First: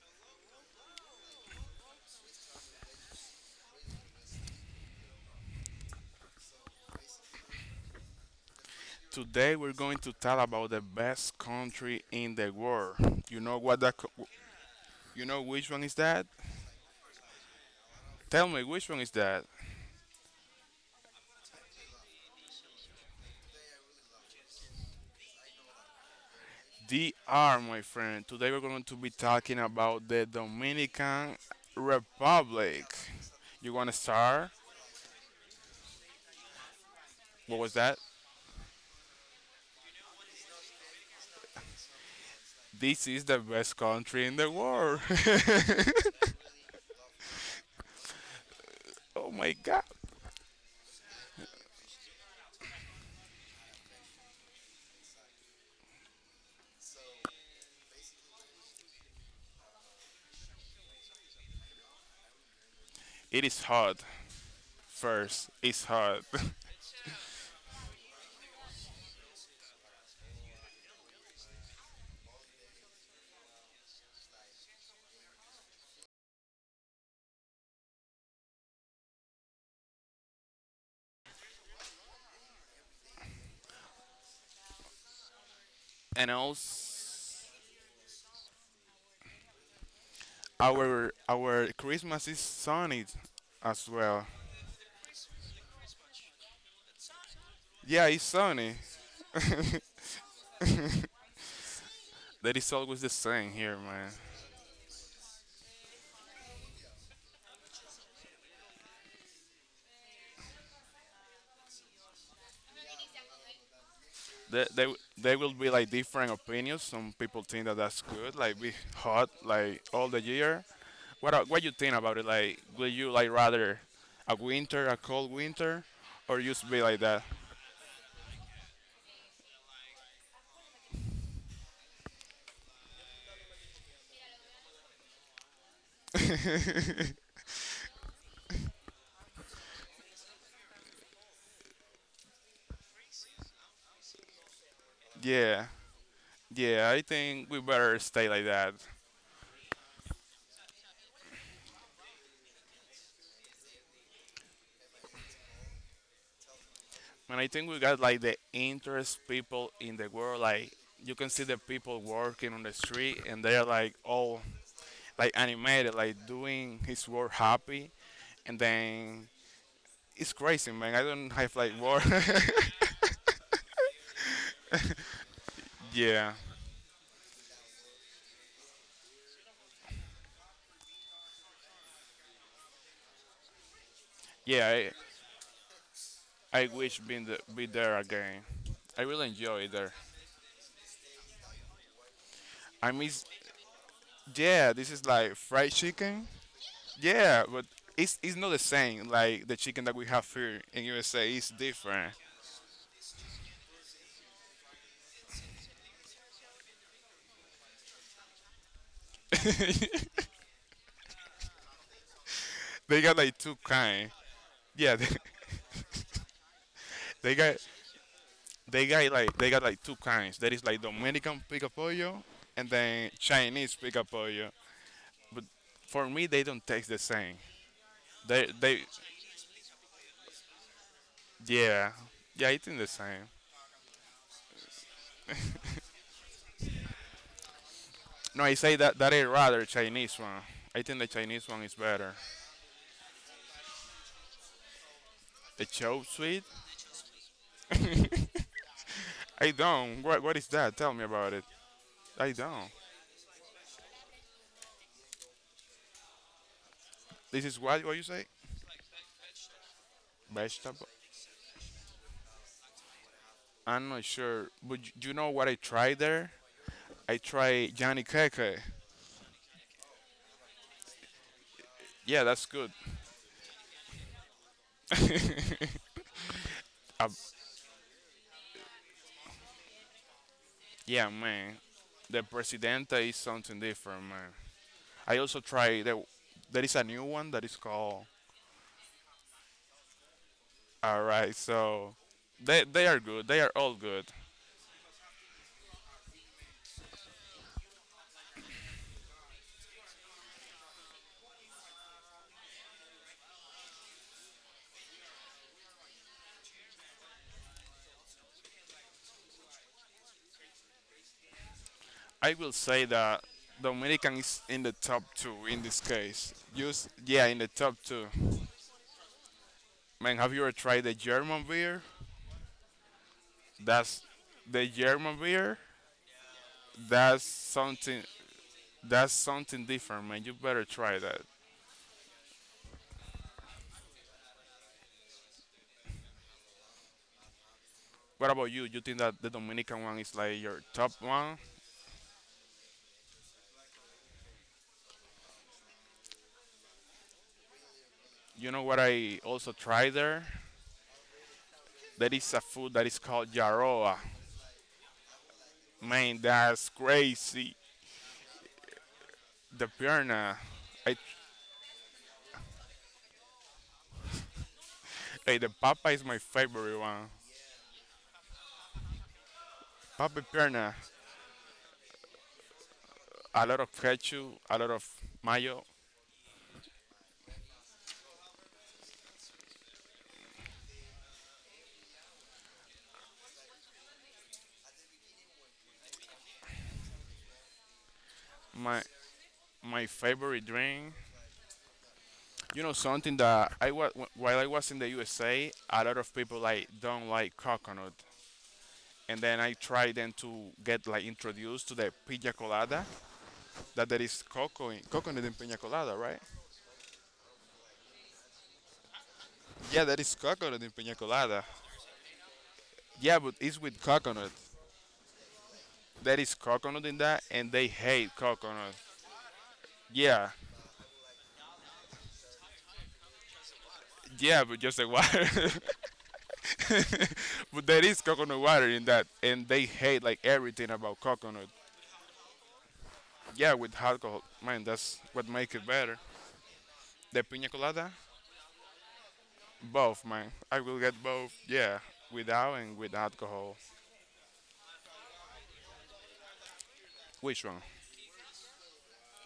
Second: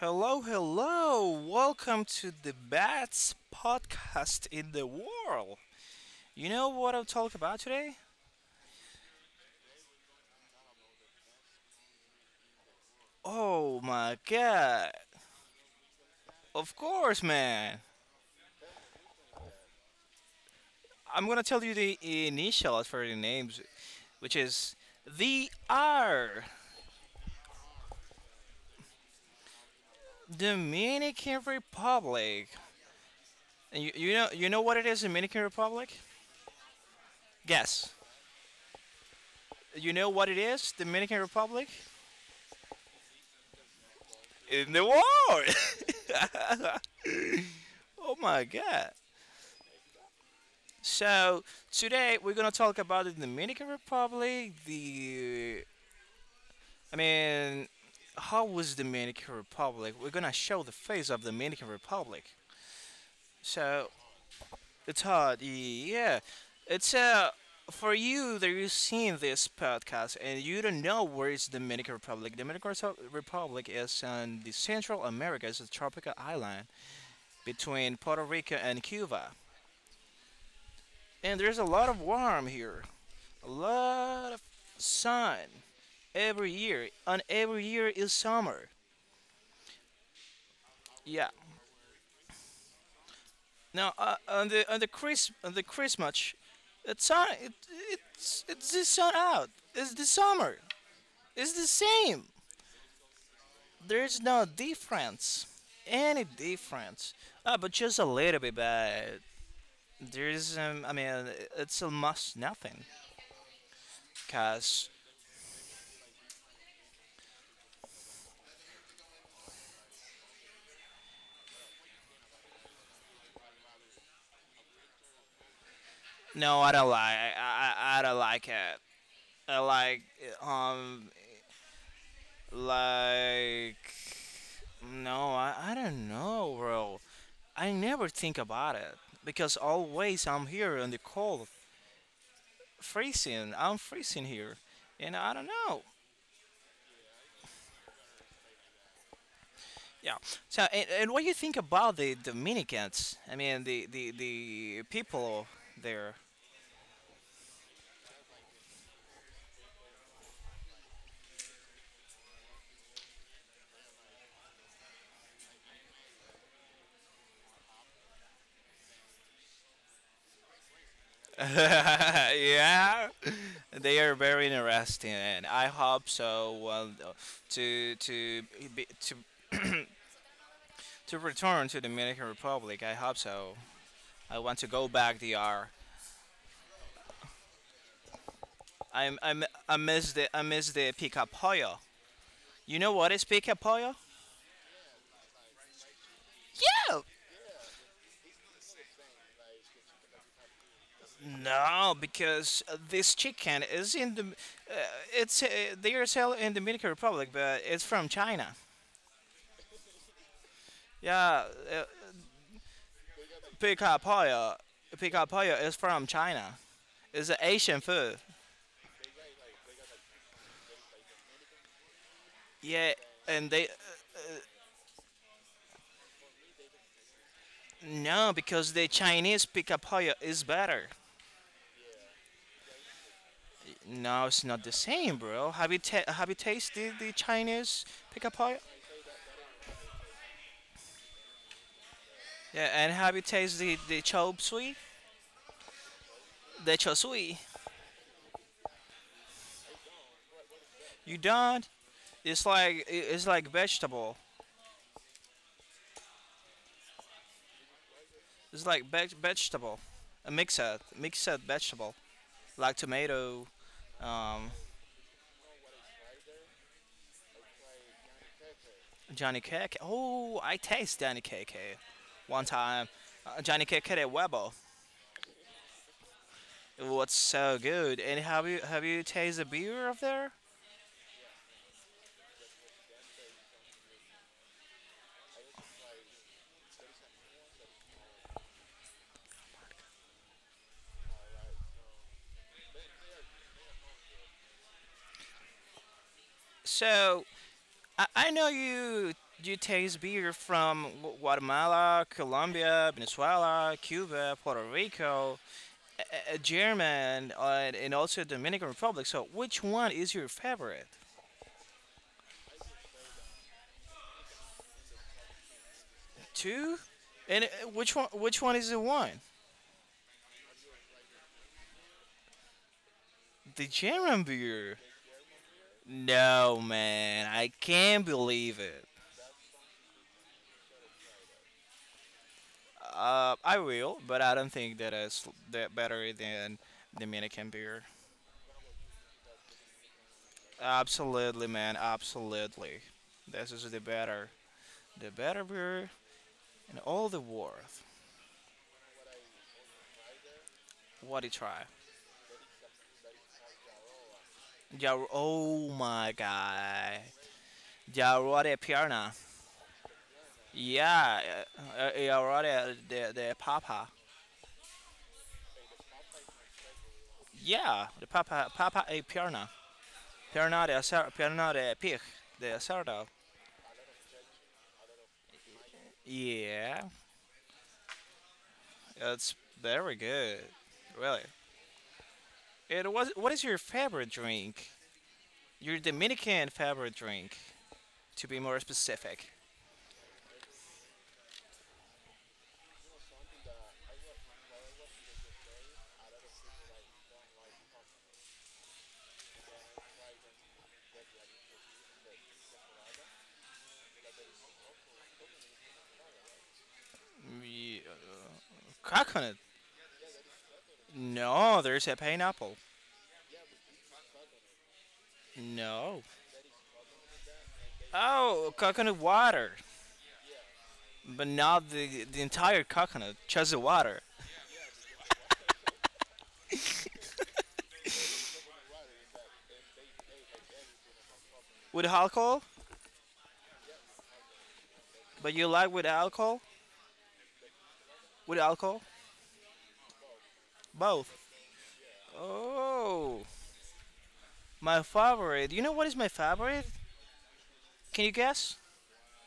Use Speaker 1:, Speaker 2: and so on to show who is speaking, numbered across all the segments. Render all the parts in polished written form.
Speaker 1: Hello, hello! Welcome to the best podcast in the world. You know what I'll talk about today?
Speaker 2: Today we're going to tell about the best country in the world. You know what
Speaker 1: Oh
Speaker 2: that
Speaker 1: my
Speaker 2: co-
Speaker 1: god!
Speaker 2: you know which one is that?
Speaker 1: Of course, man!
Speaker 2: Tell me which one is that?
Speaker 1: I'm gonna tell you the initials for the names, which is the R,
Speaker 2: DR, my friend. Today we're going to be talking about the Dominican
Speaker 1: Dominican Republic.
Speaker 2: Republic. You
Speaker 1: And
Speaker 2: want
Speaker 1: you,
Speaker 2: to
Speaker 1: you know, you
Speaker 2: start?
Speaker 1: know what it is, Dominican Republic?
Speaker 2: What was
Speaker 1: Guess.
Speaker 2: that?
Speaker 1: You know what it is, Dominican Republic?
Speaker 2: This is the best country in the
Speaker 1: In the
Speaker 2: world.
Speaker 1: war! Oh my god!
Speaker 2: Oh my god.
Speaker 1: So today we're gonna talk about the Dominican Republic. The I mean, how was Dominican Republic? We're gonna show the face of Dominican Republic.
Speaker 2: It is
Speaker 1: So
Speaker 2: hot.
Speaker 1: it's hard.
Speaker 2: First, it's
Speaker 1: Yeah,
Speaker 2: hot.
Speaker 1: it's for you that you've seen this podcast and you don't know where is Dominican Republic. Republic is in the Central America. It's a tropical island between Puerto Rico and Cuba. And there's a lot of warm here. A lot of sun.
Speaker 2: And
Speaker 1: Every year, and
Speaker 2: also
Speaker 1: every year is summer.
Speaker 2: our
Speaker 1: Yeah.
Speaker 2: our Christmas is sunny as
Speaker 1: Now
Speaker 2: well.
Speaker 1: on the Chris on the Christmas, it's sun it,
Speaker 2: Yeah, it's
Speaker 1: it's
Speaker 2: Sony.
Speaker 1: the sun out. It's the summer. It's the same.
Speaker 2: That is always the same here, man.
Speaker 1: There's no difference, any difference. Ah, but just a little bit. But there's I mean, it's almost nothing. Cause
Speaker 2: They will be like different opinions. Some people think that that's good, like be hot like all the year. What you think about it? Like, will you like rather a winter, a cold winter, or
Speaker 1: no,
Speaker 2: just
Speaker 1: I
Speaker 2: be
Speaker 1: don't
Speaker 2: like
Speaker 1: like
Speaker 2: that?
Speaker 1: I I don't like it. I like um like No, I don't know, bro. I never think about it because always I'm here in the cold, freezing. I'm freezing here, and I don't
Speaker 2: Yeah,
Speaker 1: know.
Speaker 2: yeah, I think we better stay like that.
Speaker 1: Yeah. So, and what do you think about the Dominicans? I mean, the the people there.
Speaker 2: And I think we got like the interest people in the world. Like you can see the people working on the street, and they're like all like animated, like doing his work happy, and then it's crazy, man. I don't have like work.
Speaker 1: Yeah, they are very interesting, and I hope
Speaker 2: Yeah,
Speaker 1: so. Well, to be, to to return to Dominican Republic, I hope so. I want to go
Speaker 2: yeah.
Speaker 1: back there.
Speaker 2: I wish be there again. I
Speaker 1: I am
Speaker 2: really
Speaker 1: I am
Speaker 2: enjoy it there.
Speaker 1: I miss the pica pollo. You
Speaker 2: I
Speaker 1: know what is
Speaker 2: miss.
Speaker 1: pica pollo?
Speaker 2: Yeah, this is like fried chicken.
Speaker 1: Yeah.
Speaker 2: Yeah, but it's not the same. Like the chicken that we have here in USA is
Speaker 1: No,
Speaker 2: different.
Speaker 1: because this chicken is in the it's they are selling in the Dominican Republic, but it's from China. Yeah, uh,
Speaker 2: They got like two
Speaker 1: pica
Speaker 2: kind.
Speaker 1: pollo,
Speaker 2: Yeah, they,
Speaker 1: pica pollo is from China. It's
Speaker 2: they
Speaker 1: an
Speaker 2: got
Speaker 1: Asian food.
Speaker 2: they got like two kinds. That is like Dominican pica and
Speaker 1: Yeah,
Speaker 2: then
Speaker 1: and they
Speaker 2: Chinese pica. But for me, they don't taste the same.
Speaker 1: no because
Speaker 2: They
Speaker 1: the Chinese pica pollo is better.
Speaker 2: Yeah, yeah, I think the same.
Speaker 1: No, it's not the same, bro. Have you tasted the Chinese pica
Speaker 2: No, I
Speaker 1: pollo?
Speaker 2: say that that I rather Chinese one. I think the Chinese one is better.
Speaker 1: Yeah, and have you tasted the chop suey?
Speaker 2: The chow sweet.
Speaker 1: The chop suey.
Speaker 2: I don't. What is that? Tell me
Speaker 1: You
Speaker 2: about it.
Speaker 1: don't.
Speaker 2: I don't.
Speaker 1: It's like vegetable.
Speaker 2: This is what you say?
Speaker 1: It's like vegetable. A
Speaker 2: Vegetable.
Speaker 1: mixed vegetable like tomato.
Speaker 2: I'm not sure,
Speaker 1: Um,
Speaker 2: but you know what I tried there? I tried Johnny Keke.
Speaker 1: Johnny cake. Oh, I taste Johnny cake here
Speaker 2: Yeah,
Speaker 1: one
Speaker 2: that's good.
Speaker 1: time. Johnny cake at Webo. It
Speaker 2: A
Speaker 1: was so good. And have you tasted the beer up there?
Speaker 2: yeah, man. The Presidente is something different, man. I also tried the, there is a new one that is called. All right, so they are good. They are all good.
Speaker 1: So I know you taste beer from Guatemala, Colombia, Venezuela, Cuba, Puerto Rico, uh, German, and also Dominican Republic. So which one is your favorite?
Speaker 2: I will say that Dominican is in the top 2 in this case.
Speaker 1: Two?
Speaker 2: Just yeah, in
Speaker 1: And
Speaker 2: the top
Speaker 1: which
Speaker 2: 2.
Speaker 1: one? Which one is the one?
Speaker 2: Man, have you ever tried the German beer?
Speaker 1: The
Speaker 2: That's
Speaker 1: German
Speaker 2: the
Speaker 1: beer?
Speaker 2: German beer.
Speaker 1: No,
Speaker 2: That's
Speaker 1: man, I
Speaker 2: something
Speaker 1: can't believe it.
Speaker 2: that's something different, man. You better try that.
Speaker 1: I will, but I don't think that it's that better than Dominican beer.
Speaker 2: What about you? You think that the Dominican one is like your top one?
Speaker 1: Absolutely, man. Absolutely. This is the better, the better beer, and all the worth.
Speaker 2: You know what I also tried there?
Speaker 1: What a try.
Speaker 2: There is a food that is called Yaroa.
Speaker 1: Yeah, oh my
Speaker 2: Man, that's
Speaker 1: god.
Speaker 2: crazy.
Speaker 1: Yeah, already a piranha.
Speaker 2: The pierna. I,
Speaker 1: Yeah, already the papa.
Speaker 2: hey, the papa is my favorite one.
Speaker 1: Yeah, the papa, papa a piranha.
Speaker 2: Papa pierna.
Speaker 1: Piranha the pig, the sardo.
Speaker 2: A lot of ketchup, a lot of mayo.
Speaker 1: Yeah, it's very good. Really. It was, what is your favorite drink? Your Dominican favorite drink, to be more
Speaker 2: My
Speaker 1: specific.
Speaker 2: my favorite drink. You know something that I was while I was in the USA, a lot of people like don't like coconut. And then I tried then to get like introduced to the pina colada. That there is coco in, coconut in pina colada, right?
Speaker 1: Mm, yeah, coconut.
Speaker 2: Yeah, that is coconut in pina colada.
Speaker 1: No, there's a pineapple.
Speaker 2: Yeah, but it's with coconut.
Speaker 1: No.
Speaker 2: There is coconut in that, and they hate
Speaker 1: Oh,
Speaker 2: coconut.
Speaker 1: coconut water,
Speaker 2: Yeah,
Speaker 1: but not the entire coconut, just the water
Speaker 2: yeah, but just the water. But there is coconut water in that, and they hate like everything about coconut.
Speaker 1: with alcohol.
Speaker 2: Yeah, with alcohol, man, that's what
Speaker 1: But you
Speaker 2: makes it
Speaker 1: like with
Speaker 2: better.
Speaker 1: alcohol?
Speaker 2: The pina colada,
Speaker 1: With alcohol?
Speaker 2: both, man. I will get
Speaker 1: Both.
Speaker 2: both. Yeah, without and with
Speaker 1: Oh,
Speaker 2: alcohol.
Speaker 1: my favorite. You know what is my favorite?
Speaker 2: Which one?
Speaker 1: Can you guess?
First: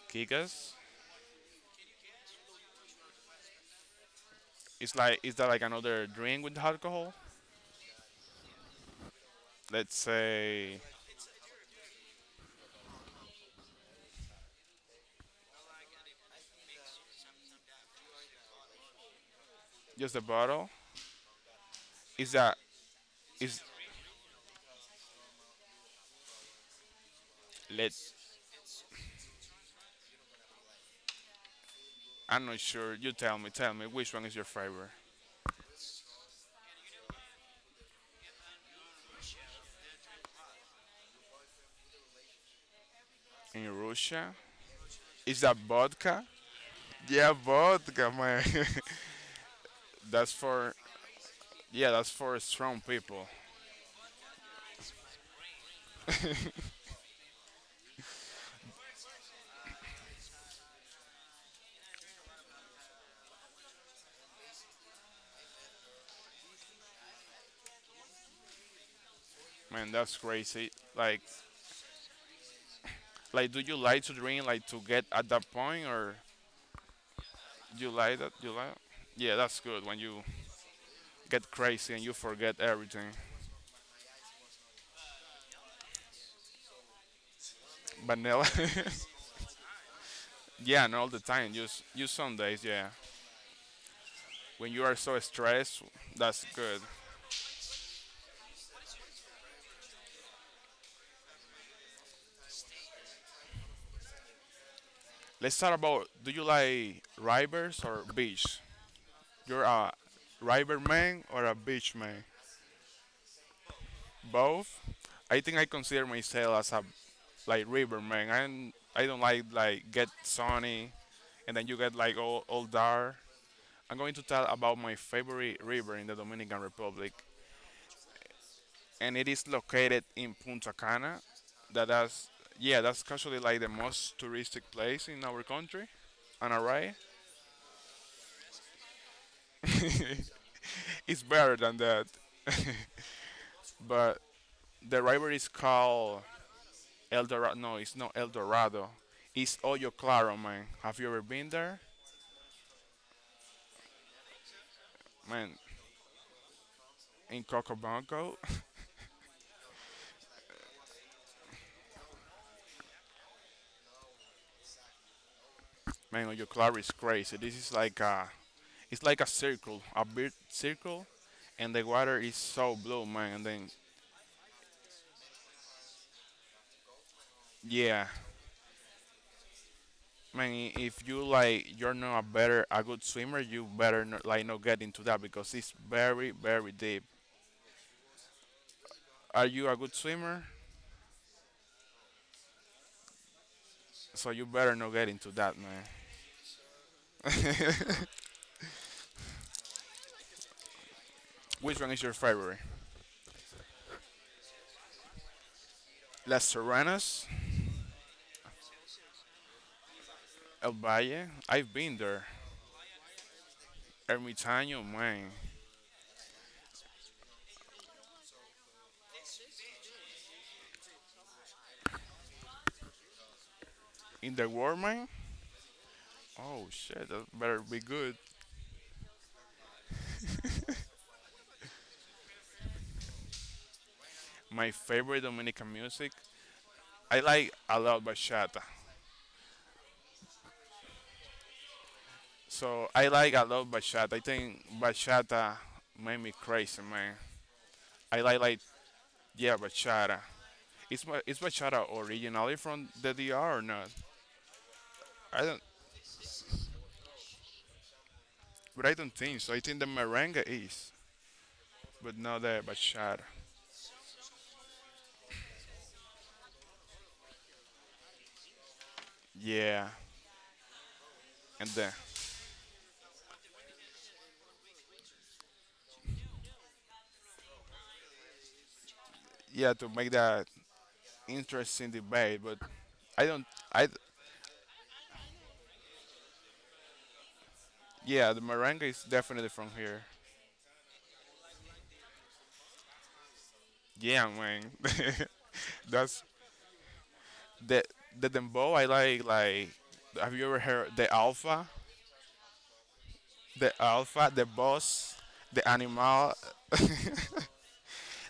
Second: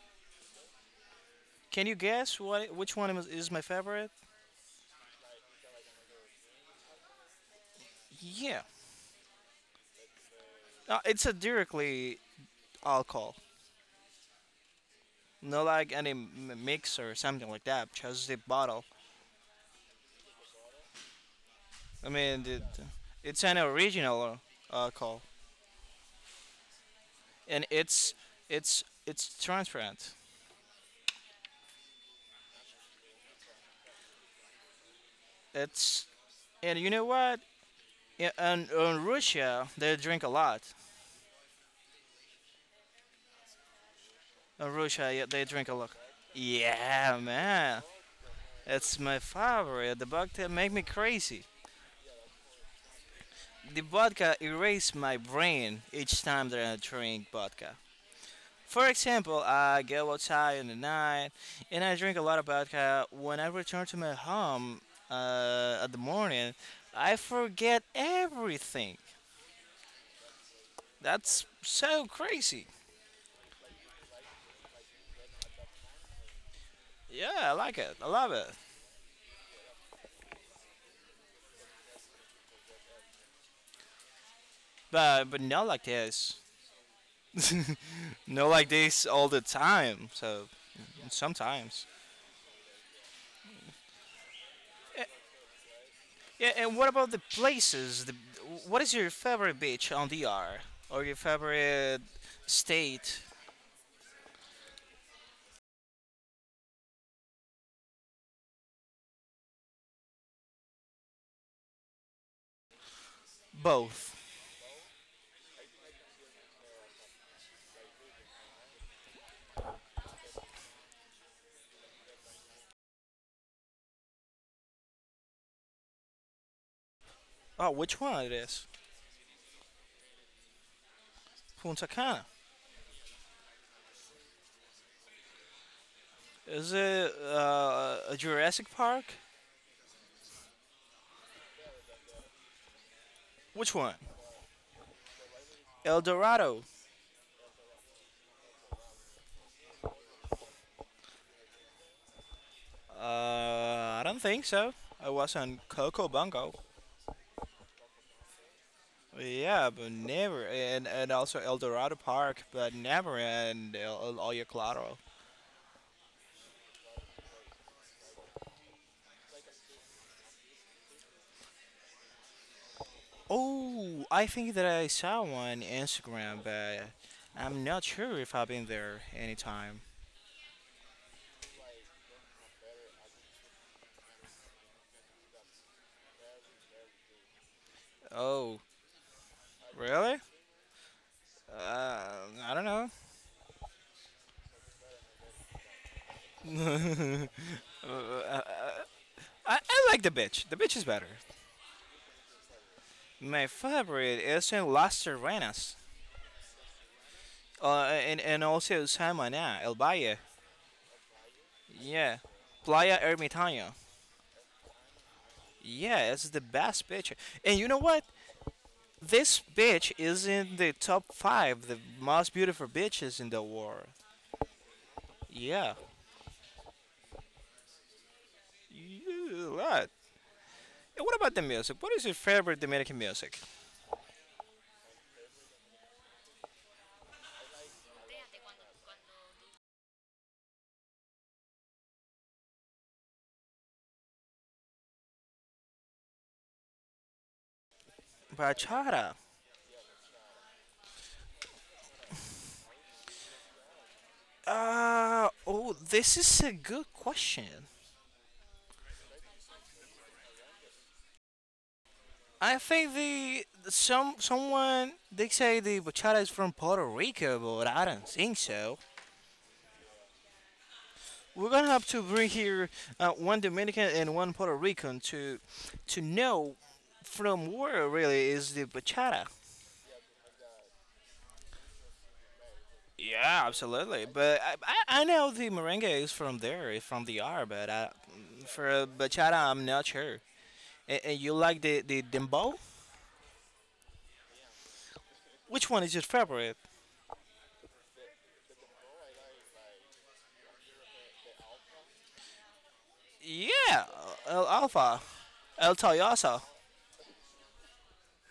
Speaker 2: Kikas.
Speaker 1: Can you guess what is my favorite?
Speaker 2: It's like is that like another drink with alcohol?
Speaker 1: Yeah,
Speaker 2: Let's say
Speaker 1: it's a directly alcohol, not like any mix or something like that. Just the bottle.
Speaker 2: just a bottle.
Speaker 1: I
Speaker 2: Is
Speaker 1: mean,
Speaker 2: that
Speaker 1: it's an
Speaker 2: is
Speaker 1: original alcohol, and
Speaker 2: let?
Speaker 1: it's it's transparent.
Speaker 2: I'm not sure. You tell me. Tell me which one is your favorite
Speaker 1: It's and you know what? Yeah, and on Russia they drink a lot.
Speaker 2: in Russia?
Speaker 1: In Russia, yeah,
Speaker 2: Is
Speaker 1: they
Speaker 2: that
Speaker 1: drink a lot.
Speaker 2: vodka?
Speaker 1: Yeah,
Speaker 2: Yeah,
Speaker 1: man,
Speaker 2: vodka, man.
Speaker 1: it's my favorite. The
Speaker 2: that's
Speaker 1: vodka make
Speaker 2: for
Speaker 1: me crazy.
Speaker 2: Yeah, that's for strong people.
Speaker 1: The vodka erase my brain each time that I drink vodka. For example, I go outside in the night and I drink a lot of vodka. When I return to my home, at the morning, I forget everything.
Speaker 2: Man, that's crazy. Like
Speaker 1: That's so crazy.
Speaker 2: like, do you like to drink like to get at that point, or
Speaker 1: Yeah, I like
Speaker 2: you
Speaker 1: it. I
Speaker 2: like
Speaker 1: love
Speaker 2: that?
Speaker 1: it.
Speaker 2: You like? Yeah, that's good when you get crazy and you forget everything.
Speaker 1: But not like this. Not
Speaker 2: Vanilla.
Speaker 1: like this all the time. So
Speaker 2: Yeah, and all the time. Just
Speaker 1: sometimes.
Speaker 2: you some days. Yeah, when you are
Speaker 1: Eh,
Speaker 2: so stressed, that's
Speaker 1: yeah, and
Speaker 2: good.
Speaker 1: what about the places? The, what is your favorite beach on DR or your favorite state?
Speaker 2: Let's talk about do you like rivers or beach? You're a River man or a beach man?
Speaker 1: Both.
Speaker 2: Both. I think I consider myself as a like river man. I don't like get sunny and then you get like all dark. I'm going to tell about my favorite river in the Dominican Republic,
Speaker 1: Oh, which one it is?
Speaker 2: and it is located in Punta Cana.
Speaker 1: Punta Cana.
Speaker 2: That's Yeah, that's actually like the most touristic place in our country. And
Speaker 1: Is
Speaker 2: alright,
Speaker 1: it a Jurassic Park?
Speaker 2: it's better than that,
Speaker 1: Which one?
Speaker 2: but the river is
Speaker 1: El
Speaker 2: called
Speaker 1: Dorado.
Speaker 2: El Dorado. No, it's not El Dorado. It's Hoyo Claro, man. Have you ever been there?
Speaker 1: I don't think so. I was on
Speaker 2: Man,
Speaker 1: Coco Bongo.
Speaker 2: in Cocobongo,
Speaker 1: Yeah, but never, and also El Dorado Park, but never and El Hoyo Claro.
Speaker 2: man, Hoyo Claro is crazy. This is like a, it's like a circle, a big circle, and the water is so blue, man. And then,
Speaker 1: Oh, I think that I saw one Instagram, but I'm not
Speaker 2: yeah,
Speaker 1: sure if I've been there anytime.
Speaker 2: man, if you like, you're not a good swimmer, you better not, like not get into that because it's very, very deep.
Speaker 1: Oh,
Speaker 2: Are you a good
Speaker 1: really?
Speaker 2: swimmer?
Speaker 1: Uh, I don't know.
Speaker 2: So you better not get into that, man.
Speaker 1: Uh, I like the beach. The beach is better.
Speaker 2: Which one is your favorite?
Speaker 1: My favorite is in Las Terrenas,
Speaker 2: Las Serranas,
Speaker 1: and also San Maná, El Valle.
Speaker 2: El Valle. I've been
Speaker 1: Yeah,
Speaker 2: there.
Speaker 1: Playa Ermitaño.
Speaker 2: Ermitaño, man.
Speaker 1: Yeah, it's the best picture. And you know what? This beach is in the top five, the most beautiful beaches in the world.
Speaker 2: In the War, man.
Speaker 1: Yeah,
Speaker 2: Oh shit, that better be good.
Speaker 1: yeah, a lot. And what about the music? What is your favorite Dominican music?
Speaker 2: My favorite Dominican music. I like a lot bachata. So I like a lot bachata. I think bachata made me crazy, man. I like
Speaker 1: Bachata.
Speaker 2: yeah bachata. Is is bachata originally from the DR or not? I don't,
Speaker 1: Oh, this is a good question.
Speaker 2: but I don't think so. I think the merengue is, but not
Speaker 1: I
Speaker 2: the
Speaker 1: think
Speaker 2: bachata.
Speaker 1: the some someone they say the bachata is from Puerto Rico, but I don't think so.
Speaker 2: Yeah,
Speaker 1: We're gonna
Speaker 2: and
Speaker 1: have
Speaker 2: then
Speaker 1: to bring here one Dominican and one Puerto Rican to know from where really is the bachata.
Speaker 2: yeah to make that interesting debate, but I
Speaker 1: Yeah,
Speaker 2: don't. I
Speaker 1: absolutely. I know the merengue is from there, is from the R, but I,
Speaker 2: yeah, the
Speaker 1: for
Speaker 2: merengue
Speaker 1: a
Speaker 2: is
Speaker 1: bachata,
Speaker 2: definitely
Speaker 1: I'm
Speaker 2: from
Speaker 1: not
Speaker 2: here.
Speaker 1: sure. And you like the dembow?
Speaker 2: Yeah, man.
Speaker 1: Which one is your
Speaker 2: That's
Speaker 1: favorite?
Speaker 2: the the dembow. I like like. Have you ever heard the alpha, the
Speaker 1: Yeah,
Speaker 2: alpha,
Speaker 1: El
Speaker 2: the
Speaker 1: Alfa,
Speaker 2: boss, the
Speaker 1: El
Speaker 2: animal,
Speaker 1: Tayosa.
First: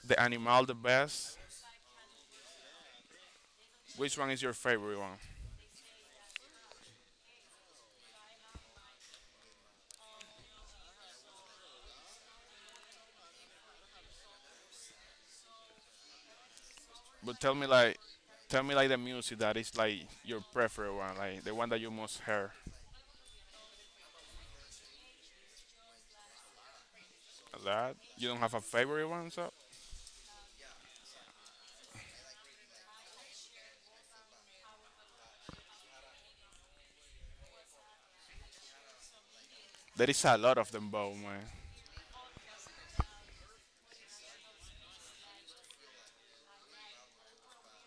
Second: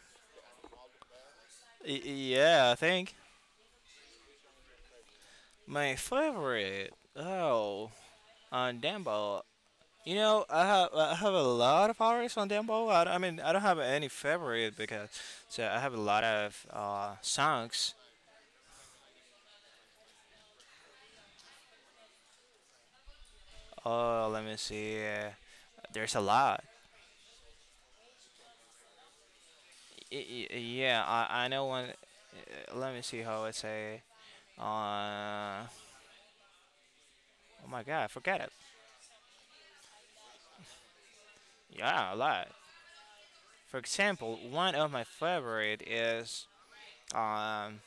Speaker 2: the animal, the best?
Speaker 1: Y- yeah, I think.
Speaker 2: Which one is your favorite one?
Speaker 1: My favorite. Oh, on dembow. You know, I have a lot of hours on Dembo. I mean, I don't have any favorite because so I have a lot of
Speaker 2: But
Speaker 1: songs.
Speaker 2: tell me like the music that is like your preferred one, like the one that you most hear.
Speaker 1: Oh, let me see. There's a lot.
Speaker 2: A lot. You don't have a favorite one, so
Speaker 1: Yeah, I know one. Let me see how I say. Uh, oh my God, forget it.
Speaker 2: there is a lot of dembow, man.
Speaker 1: Yeah, a lot. For example, one of my favorite is um.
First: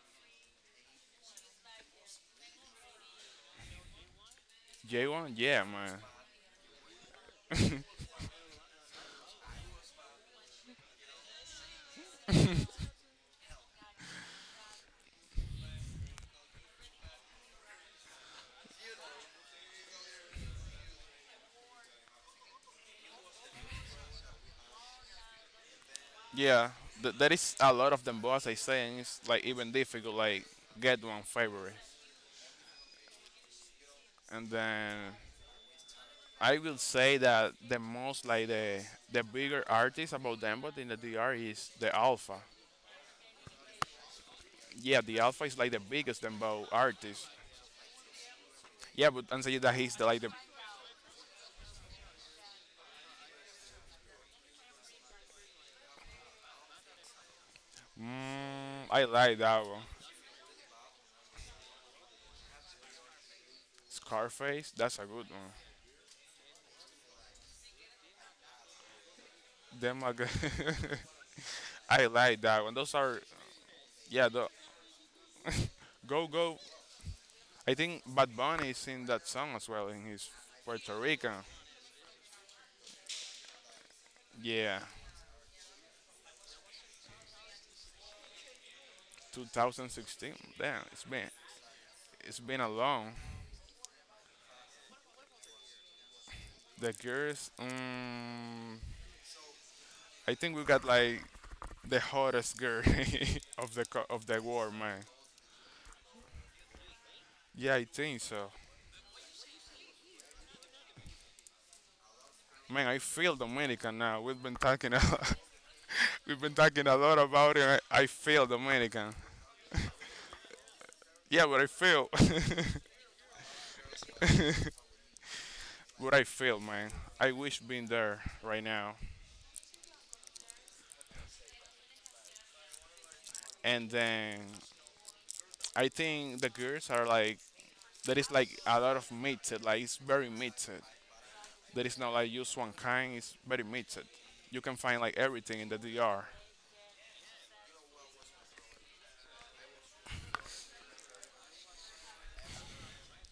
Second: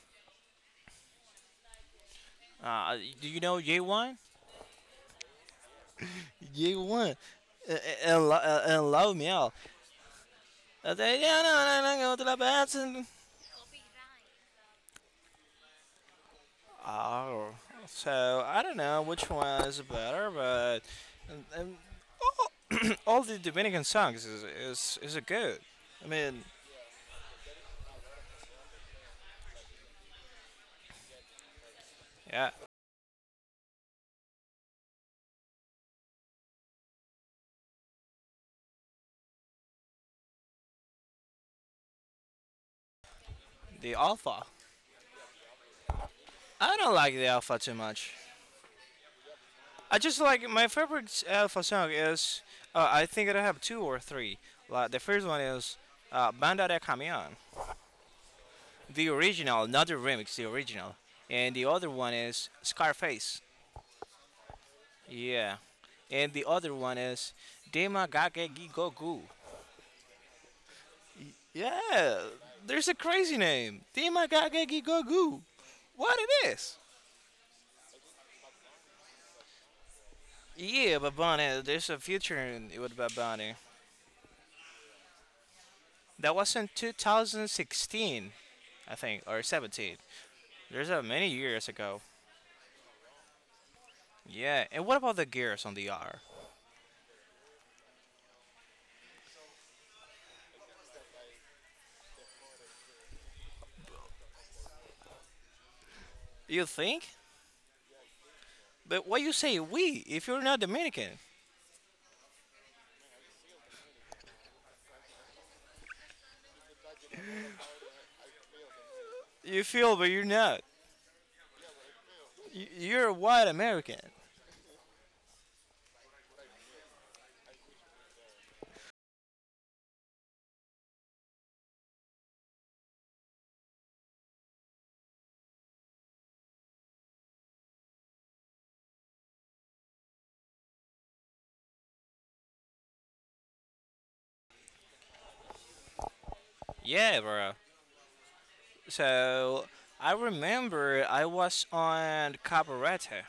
Speaker 1: Uh, do you know J One?
Speaker 2: J1, yeah, man,
Speaker 1: J One, and, and Love Me Out. Uh, yeah, Oh, so I don't know which one is better, but um, um, all, all the Dominican songs is is good. I mean,
Speaker 2: yeah. There is a lot of them, but as I say, and it's like even difficult. Like get one favorite,
Speaker 1: yeah,
Speaker 2: and then I will say that the most like the bigger artist about Dembo in the D.R. is the Alpha.
Speaker 1: the Alpha.
Speaker 2: Yeah, the Alpha is like the biggest Dembo
Speaker 1: I don't like the
Speaker 2: artist.
Speaker 1: Alpha too much.
Speaker 2: Yeah, but and say that he's
Speaker 1: I
Speaker 2: the
Speaker 1: just
Speaker 2: like the.
Speaker 1: like my favorite Alpha song is I think I have two or three. Like the first one is Banda de Camión,
Speaker 2: Mm, I
Speaker 1: the
Speaker 2: like that
Speaker 1: original,
Speaker 2: one.
Speaker 1: not the remix, the original, and the other one is Scarface.
Speaker 2: Scarface, that's a good one.
Speaker 1: Yeah. And the other one is Demagage Gigogu.
Speaker 2: Them Then I
Speaker 1: Yeah,
Speaker 2: like that one.
Speaker 1: there's a
Speaker 2: Those are
Speaker 1: crazy name.
Speaker 2: yeah. The
Speaker 1: Demagage Gigogu. What
Speaker 2: go
Speaker 1: it
Speaker 2: go
Speaker 1: is?
Speaker 2: I think Bad Bunny sing that song as well in his Puerto
Speaker 1: Yeah, Bad
Speaker 2: Rican.
Speaker 1: Bunny. There's a future in, with Bad Bunny.
Speaker 2: Yeah,
Speaker 1: That was in 2016, I think, or 17.
Speaker 2: 2016. Damn,
Speaker 1: There's many years ago.
Speaker 2: it's been a long.
Speaker 1: Yeah, and what about the gears on the R?
Speaker 2: The girls, I think we got like the hottest girl of of the war, man.
Speaker 1: You think?
Speaker 2: Yeah, I think so.
Speaker 1: But why you say we if you're not Dominican?
Speaker 2: Man, I feel Dominican now. We've been talking a lot. We've been talking a lot about it. I feel Dominican.
Speaker 1: You feel, but you're not.
Speaker 2: Yeah, but I feel,
Speaker 1: Y- You're a white American.
Speaker 2: but I feel, man. I wish being there right now. And then I think the girls are like there is like a lot of mixed, like it's very mixed. There is not like just one kind, it's very mixed. You can find like everything in the D.R.
Speaker 1: Yeah, bro. So I remember I was on Cabaretta.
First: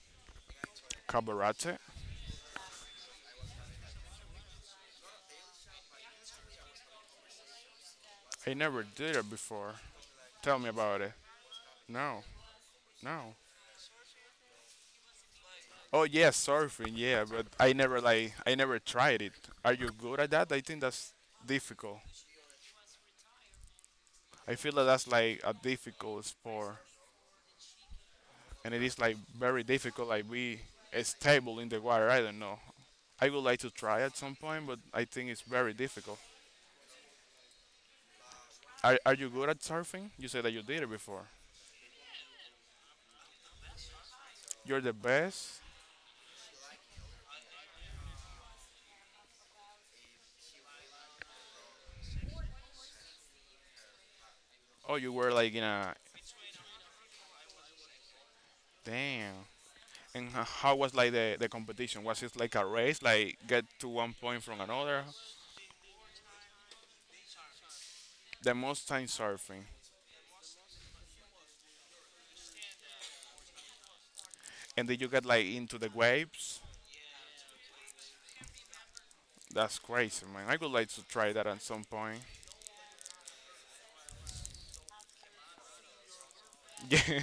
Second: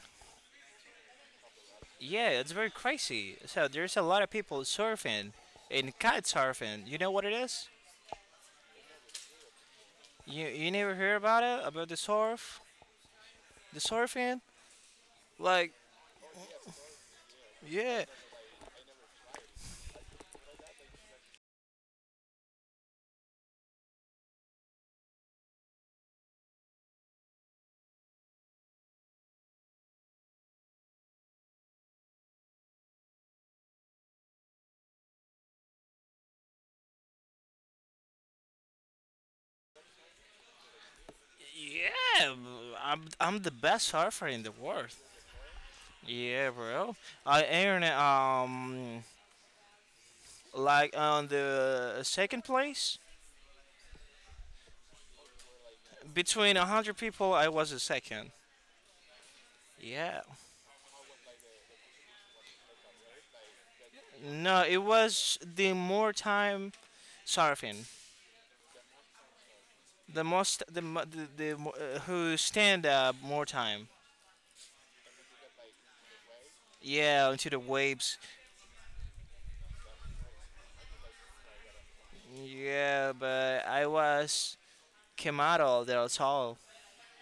Speaker 2: Cabarate?
Speaker 1: Yeah, it's very crazy. So there's a lot of people surfing and kite surfing. You know what it is?
Speaker 2: I never did it before.
Speaker 1: You
Speaker 2: Tell me
Speaker 1: you never
Speaker 2: about it.
Speaker 1: hear about it about the
Speaker 2: No,
Speaker 1: surf,
Speaker 2: no.
Speaker 1: the surfing? Like
Speaker 2: Oh yes, surfing, yeah, but
Speaker 1: yeah,
Speaker 2: I never tried it. Are you good at that? I think that's difficult. I feel that that's like a difficult sport, and it is like very difficult, like be stable in the water. I don't know. I would like to try at some point, but I think it's very difficult. Are you good at surfing? You said that you did it before.
Speaker 1: yeah. I'm the best surfer in the
Speaker 2: You're the
Speaker 1: world.
Speaker 2: best.
Speaker 1: Yeah, bro. I earned like on the second place
Speaker 2: Oh, you were like in a
Speaker 1: between a hundred people. I was the second.
Speaker 2: damn.
Speaker 1: Yeah.
Speaker 2: And how was like the competition? Was it like a race, like get to one point from
Speaker 1: No, it
Speaker 2: another?
Speaker 1: was the more time Sarfin,
Speaker 2: The most time surfing,
Speaker 1: the most the mo- who stand up more time.
Speaker 2: and did you get like into the waves?
Speaker 1: Yeah, into the waves.
Speaker 2: That's crazy, man. I would like to try that at some point.
Speaker 1: Yeah, but I was Kemaro del Sol.
Speaker 2: Yeah,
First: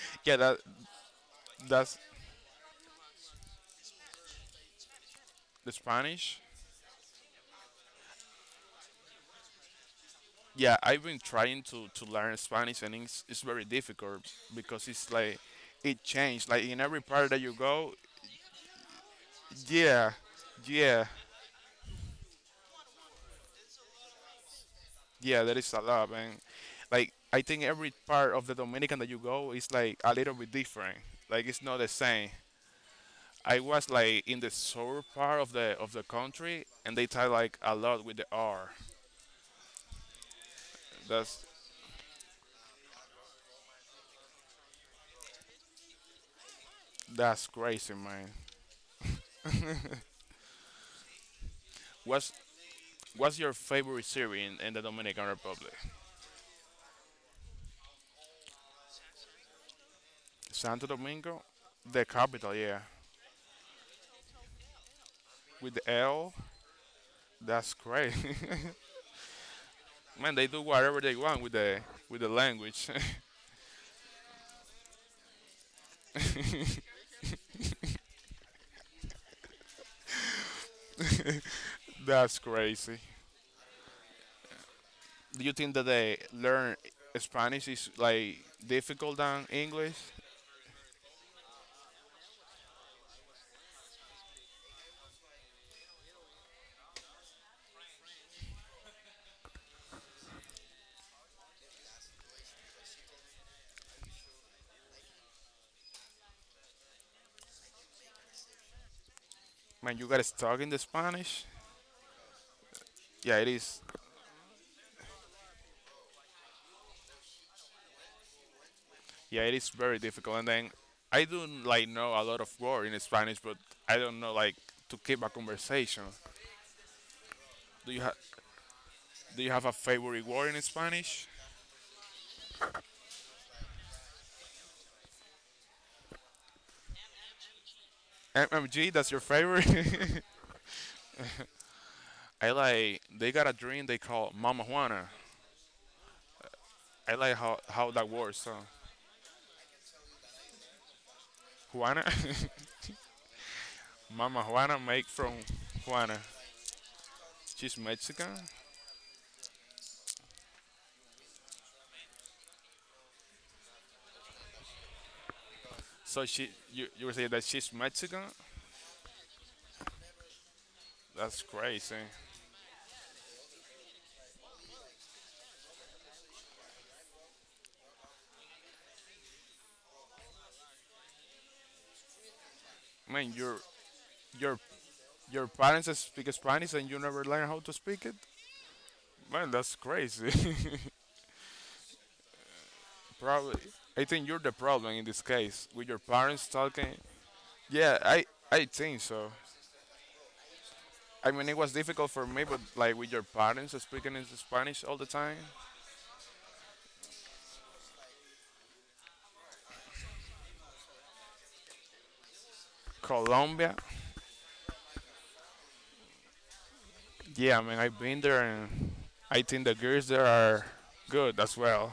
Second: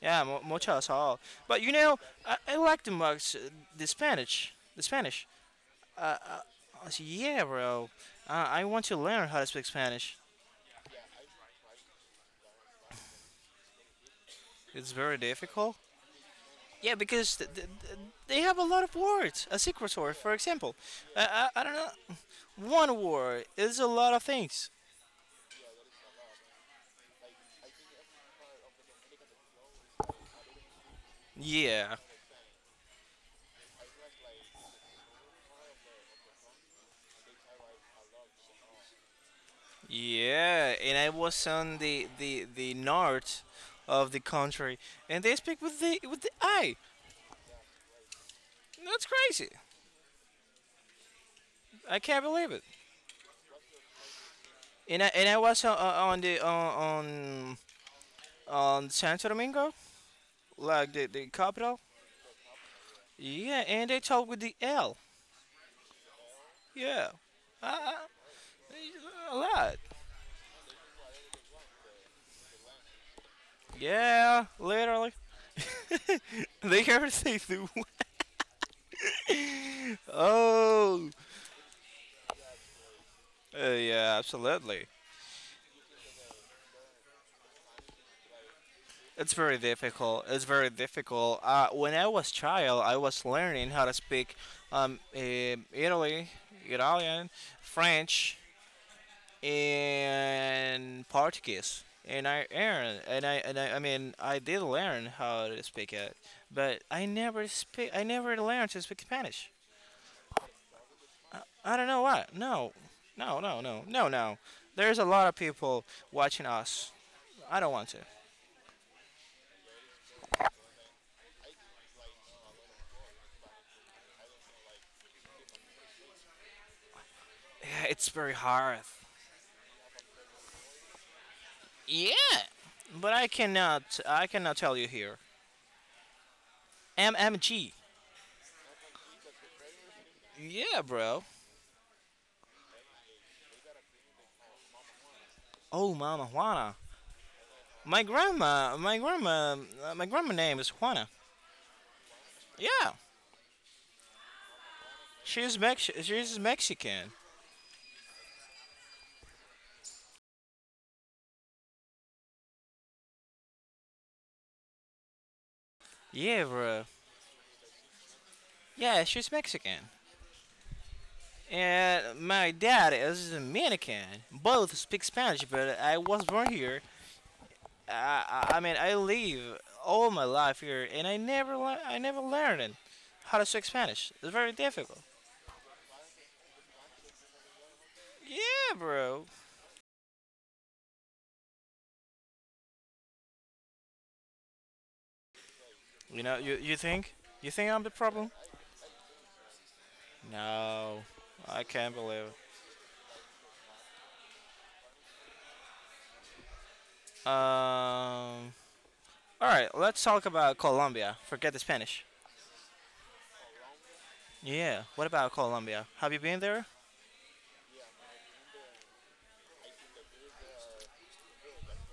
Speaker 1: Yeah,
Speaker 2: yeah.
Speaker 1: Mucho Sol. But you know,
Speaker 2: That's
Speaker 1: I like the mugs, the Spanish.
Speaker 2: the
Speaker 1: Uh,
Speaker 2: Spanish.
Speaker 1: I said, yeah, bro. I want to learn how to speak Spanish.
Speaker 2: Yeah, I've been trying to learn Spanish and it's very difficult because
Speaker 1: It's
Speaker 2: it's
Speaker 1: very
Speaker 2: like
Speaker 1: difficult.
Speaker 2: it changed. Like in
Speaker 1: Yeah,
Speaker 2: every part
Speaker 1: because
Speaker 2: that you go,
Speaker 1: they have a lot of words. A secret
Speaker 2: yeah,
Speaker 1: word, for example.
Speaker 2: yeah,
Speaker 1: I don't know. One word is a lot of things.
Speaker 2: yeah, there is a lot. And like I think every part of the Dominican that you go is like a little bit different. Like it's not the
Speaker 1: Yeah,
Speaker 2: same. I was like in the south part of the country and they tie like a lot with the R.
Speaker 1: yeah, and I
Speaker 2: That's
Speaker 1: was on the the north of the country, and they speak with the I.
Speaker 2: that's crazy, man.
Speaker 1: That's crazy. I can't
Speaker 2: What's
Speaker 1: believe it.
Speaker 2: what's your favorite city in the
Speaker 1: And I
Speaker 2: Dominican
Speaker 1: and I was
Speaker 2: Republic?
Speaker 1: on on Santo Domingo,
Speaker 2: Santo
Speaker 1: like the
Speaker 2: Domingo,
Speaker 1: capital.
Speaker 2: the capital, yeah.
Speaker 1: Yeah, and they talk with the L.
Speaker 2: With the L,
Speaker 1: Yeah, uh,
Speaker 2: that's crazy.
Speaker 1: a lot.
Speaker 2: Man, they do whatever they want with the language.
Speaker 1: Yeah, literally. They everything do. Oh,
Speaker 2: That's crazy.
Speaker 1: uh, yeah, absolutely.
Speaker 2: Do you think that they learn Spanish is like difficult
Speaker 1: It's
Speaker 2: than
Speaker 1: very
Speaker 2: English?
Speaker 1: difficult. It's very difficult. When I was child, I was learning how to speak Italy, Italian, French, and Portuguese. And I earned, I mean, I did learn how to speak it, but I never speak. I never learned to speak Spanish.
Speaker 2: Man, you got stuck in the Spanish.
Speaker 1: I don't know why. No,
Speaker 2: Yeah,
Speaker 1: no,
Speaker 2: it
Speaker 1: no,
Speaker 2: is.
Speaker 1: no, no, no. There's a lot of people watching us. I don't want to.
Speaker 2: Yeah, it is very difficult. And then I do like know a lot of words in Spanish, but I don't know like to keep a conversation. Do you
Speaker 1: It's
Speaker 2: have
Speaker 1: very hard.
Speaker 2: Do you have a favorite word in Spanish?
Speaker 1: Yeah, but I cannot tell you here. MMG.
Speaker 2: MMG, that's your favorite.
Speaker 1: Yeah, bro.
Speaker 2: I like they got a drink they call Mama Juana.
Speaker 1: Oh, mama Juana.
Speaker 2: I like how
Speaker 1: My
Speaker 2: that works. So
Speaker 1: grandma my grandma my grandma name is Juana.
Speaker 2: Juana,
Speaker 1: Yeah,
Speaker 2: Mama Juana make from Juana.
Speaker 1: She's Mexican.
Speaker 2: She's Mexican, so
Speaker 1: Yeah,
Speaker 2: she
Speaker 1: bro.
Speaker 2: you say that she's Mexican.
Speaker 1: Yeah, she's Mexican.
Speaker 2: That's crazy.
Speaker 1: And my dad is Dominican. Both speak Spanish, but I was born here. I, I live all my life here, and I never learned
Speaker 2: Man,
Speaker 1: how to
Speaker 2: your
Speaker 1: speak Spanish. It's very
Speaker 2: your
Speaker 1: difficult.
Speaker 2: your parents speak Spanish and you never learn how to speak it.
Speaker 1: Yeah, bro.
Speaker 2: Man, that's crazy. Probably. I think you're the problem in this case with your
Speaker 1: You know,
Speaker 2: parents
Speaker 1: you
Speaker 2: talking.
Speaker 1: think you think I'm the
Speaker 2: Yeah, I
Speaker 1: problem?
Speaker 2: I think so.
Speaker 1: No,
Speaker 2: I mean, it
Speaker 1: I
Speaker 2: was
Speaker 1: can't
Speaker 2: difficult
Speaker 1: believe
Speaker 2: for
Speaker 1: it.
Speaker 2: me, but like with your parents speaking in Spanish all the time.
Speaker 1: Um. All right, let's talk about Colombia. Forget the Spanish.
Speaker 2: Colombia,
Speaker 1: Yeah. What about Colombia? Have you been there?
Speaker 2: yeah, I mean, I've been there, and I think the girls there are good as well.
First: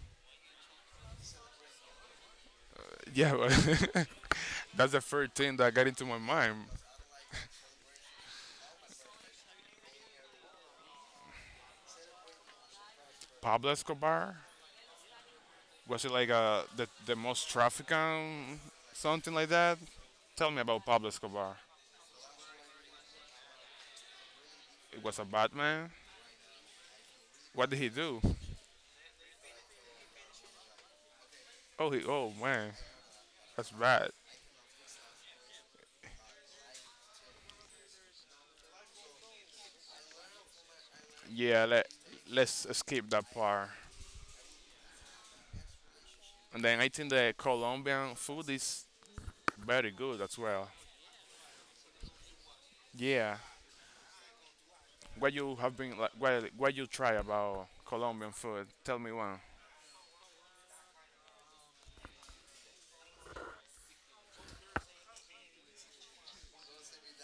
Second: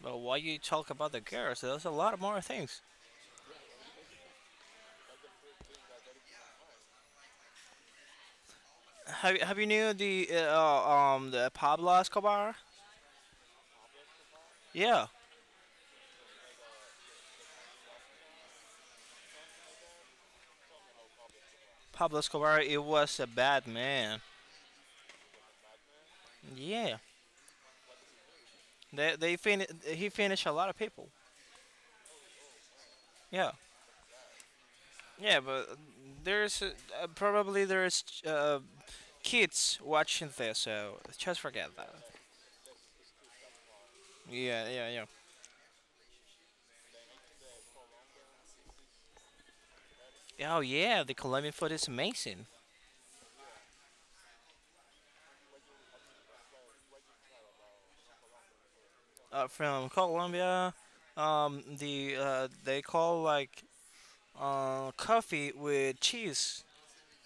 Speaker 1: But why you talk about the girls? There's a lot more things.
Speaker 2: Yeah, but that's the first thing that got into my mind.
Speaker 1: Have you knew the the Pablo Escobar?
Speaker 2: Pablo Escobar,
Speaker 1: Yeah,
Speaker 2: was it like the most trafficking something like that? Tell me about Pablo Escobar.
Speaker 1: Pablo Escobar. It was a bad man.
Speaker 2: It was a bad man.
Speaker 1: Yeah.
Speaker 2: What did he do?
Speaker 1: He finished a lot of people.
Speaker 2: Oh, he, oh man,
Speaker 1: Yeah.
Speaker 2: that's bad.
Speaker 1: Yeah, but there's probably there's kids watching this, so just
Speaker 2: Yeah,
Speaker 1: forget that.
Speaker 2: let's skip that part.
Speaker 1: Yeah, yeah,
Speaker 2: And then I think the Colombian food is very good as
Speaker 1: yeah. Oh
Speaker 2: well.
Speaker 1: yeah, the Colombian food is amazing.
Speaker 2: Yeah. What you have been like, what you try about Colombian food? Tell me one.
Speaker 1: From Colombia, they call like coffee with cheese.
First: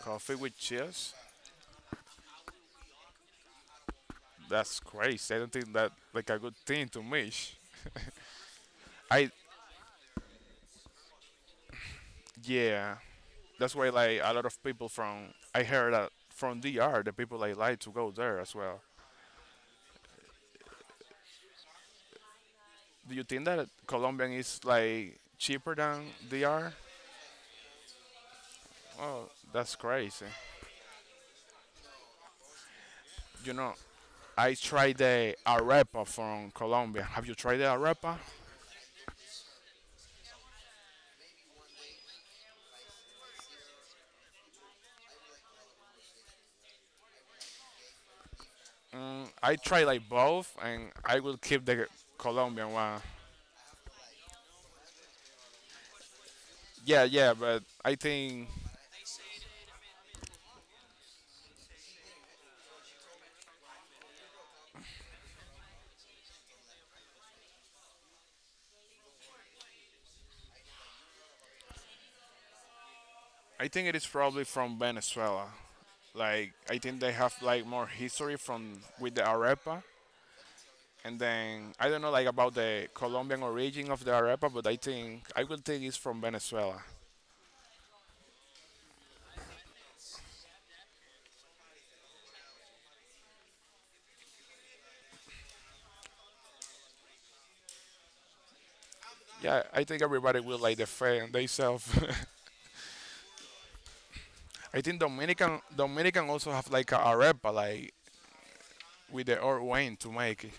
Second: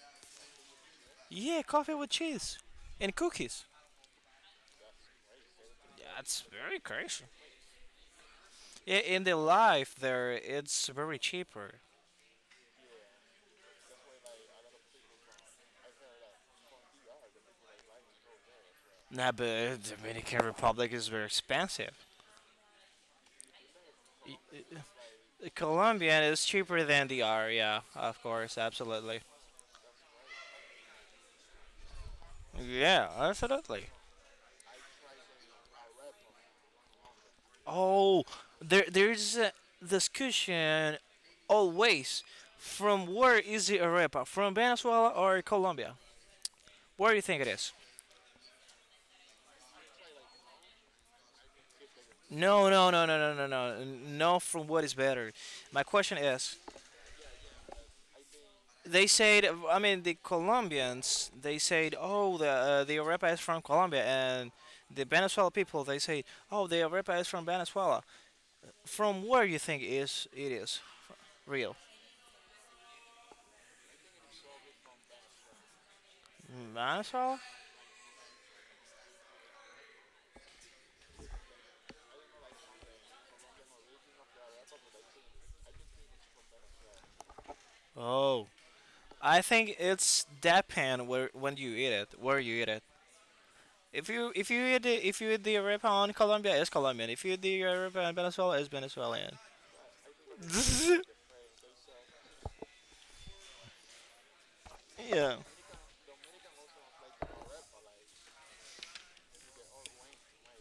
Speaker 2: Coffee with cheese?
Speaker 1: Yeah, coffee with cheese and cookies.
Speaker 2: That's crazy. I don't think that like a
Speaker 1: That's
Speaker 2: good
Speaker 1: very
Speaker 2: thing to
Speaker 1: crazy.
Speaker 2: me.
Speaker 1: Yeah, in
Speaker 2: I,
Speaker 1: the life there, it's very cheaper.
Speaker 2: yeah. That's why like a lot of people from, I heard that from DR, the people like to go there as well.
Speaker 1: Nah, but Dominican Republic is very expensive.
Speaker 2: Do you think that Colombian
Speaker 1: Y-
Speaker 2: is like
Speaker 1: The
Speaker 2: cheaper than
Speaker 1: Colombian is
Speaker 2: DR?
Speaker 1: cheaper than the R. Yeah, of course, absolutely.
Speaker 2: Oh, that's crazy.
Speaker 1: Yeah,
Speaker 2: You know,
Speaker 1: absolutely.
Speaker 2: I tried the arepa from Colombia. Have you tried the arepa?
Speaker 1: Oh, there's a discussion always from where is the arepa? From Venezuela or Colombia? Where do you think it is?
Speaker 2: Mm, I tried like both, and I will keep the
Speaker 1: No,
Speaker 2: Colombian
Speaker 1: no,
Speaker 2: one.
Speaker 1: no, no, no, no, no. No, from what is better. My question is,
Speaker 2: Yeah, yeah, but
Speaker 1: they said, I mean, the Colombians, they said, oh, the arepa is from Colombia, and the Venezuela people, they say, oh, the arepa is from Venezuela. From where you think is it is real?
Speaker 2: I think it is probably from Venezuela. Like I think they have
Speaker 1: Nassau?
Speaker 2: like more history from with the arepa, and then I don't know like about the Colombian origin of the arepa, but I think I will think it's from Venezuela.
Speaker 1: Oh, I think it's depend where when you eat it, where you eat it. If you eat the if you eat the arepa on Colombia, it's Colombian. If you eat the arepa in Venezuela, it's Venezuelan.
Speaker 2: Yeah, I think everybody will like
Speaker 1: Yeah,
Speaker 2: defend themselves. I think Dominican also have like a arepa, like with the old wine to make it.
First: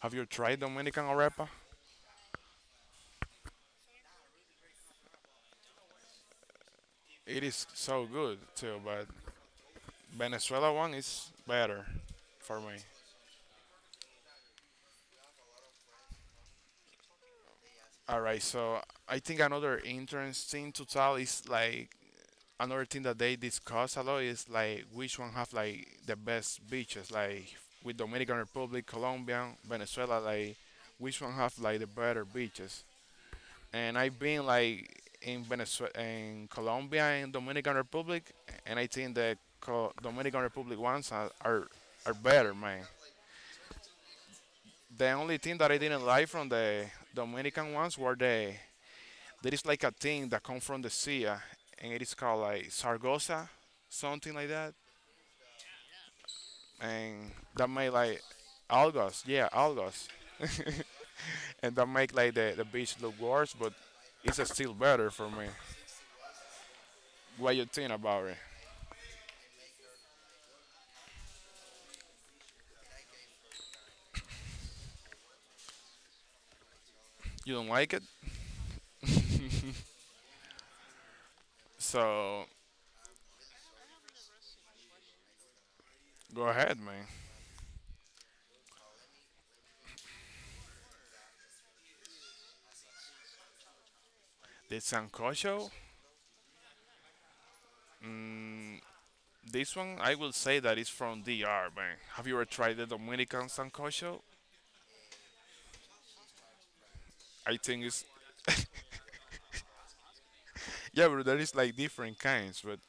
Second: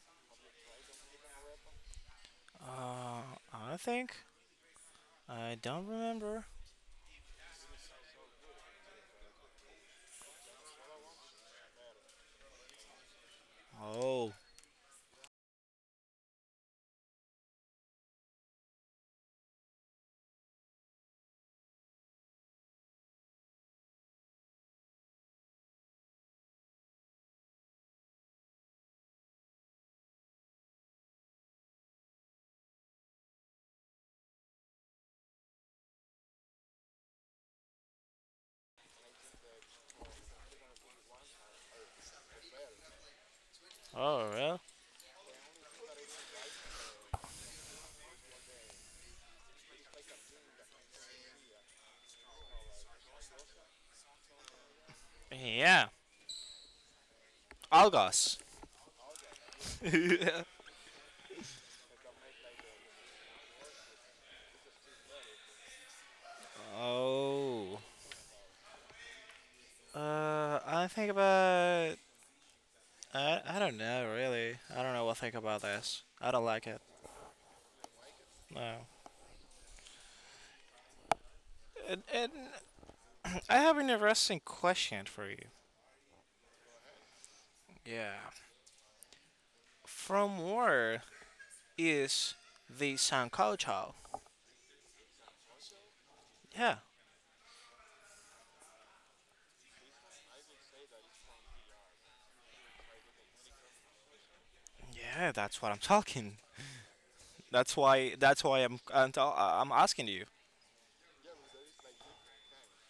Speaker 2: Have you tried Dominican arepa?
Speaker 1: I think I don't remember.
Speaker 2: It is so good too, but Venezuela one is better for me.
Speaker 1: Oh,
Speaker 2: All right, so I think another interesting to tell is like another thing that they discuss a lot is like which one have like the best beaches, like with Dominican Republic, Colombia, Venezuela, like which one have like the better beaches. And I've been like in Venezuela, in Colombia, and Dominican Republic, and I think the Co- Dominican Republic ones are, are better, man.
Speaker 1: oh well,
Speaker 2: The only thing that I didn't like from the Dominican ones were there is like a thing that comes from the sea, and it is called like sargosa, something like that,
Speaker 1: yeah,
Speaker 2: and that made like
Speaker 1: algas.
Speaker 2: algas, yeah, algas, and that make like the beach look worse, but it's still better for me. What you
Speaker 1: Oh,
Speaker 2: think about it?
Speaker 1: I think about I don't know really. I don't know what to think about this. I don't like it.
Speaker 2: You don't like it?
Speaker 1: No. And,
Speaker 2: So
Speaker 1: I have an interesting question for you.
Speaker 2: go ahead, man.
Speaker 1: Yeah. From where is the San culture?
Speaker 2: The sancocho.
Speaker 1: Yeah.
Speaker 2: This one I will say that it's from DR, man. Have you ever tried the Dominican sancocho?
Speaker 1: Yeah, that's what I'm talking.
Speaker 2: I
Speaker 1: That's
Speaker 2: think it's
Speaker 1: why. I'm asking you.
Speaker 2: yeah, but there is like different kinds, but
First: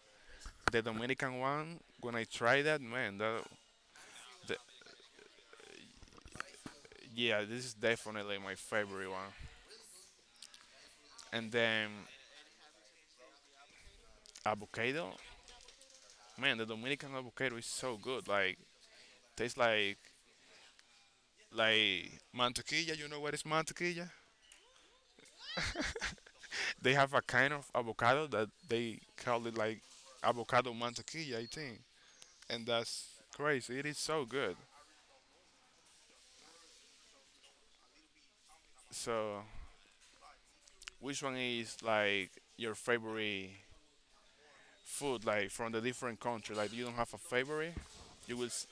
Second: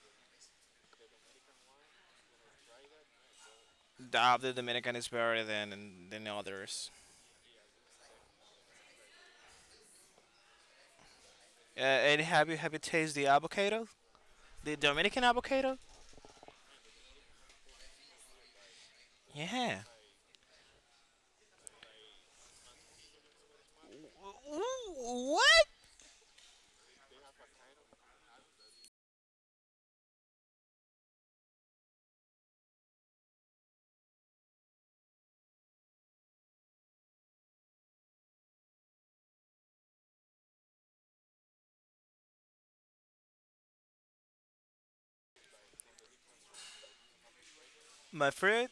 Speaker 2: the Dominican one when I try that, man,
Speaker 1: The
Speaker 2: the,
Speaker 1: Dominican is better than others.
Speaker 2: yeah, this is definitely my favorite one. And then
Speaker 1: And have you tasted the avocado? The
Speaker 2: avocado,
Speaker 1: Dominican avocado?
Speaker 2: man, the Dominican avocado is so good. Like tastes
Speaker 1: Yeah.
Speaker 2: like like mantequilla. You know what is mantequilla?
Speaker 1: What?
Speaker 2: They have a kind of avocado that they call it like avocado mantequilla, I think, and that's crazy. It is so good. So, which one is like your favorite food, like from the different country? Like, you don't have a favorite.
Speaker 1: My
Speaker 2: You will s-
Speaker 1: friend.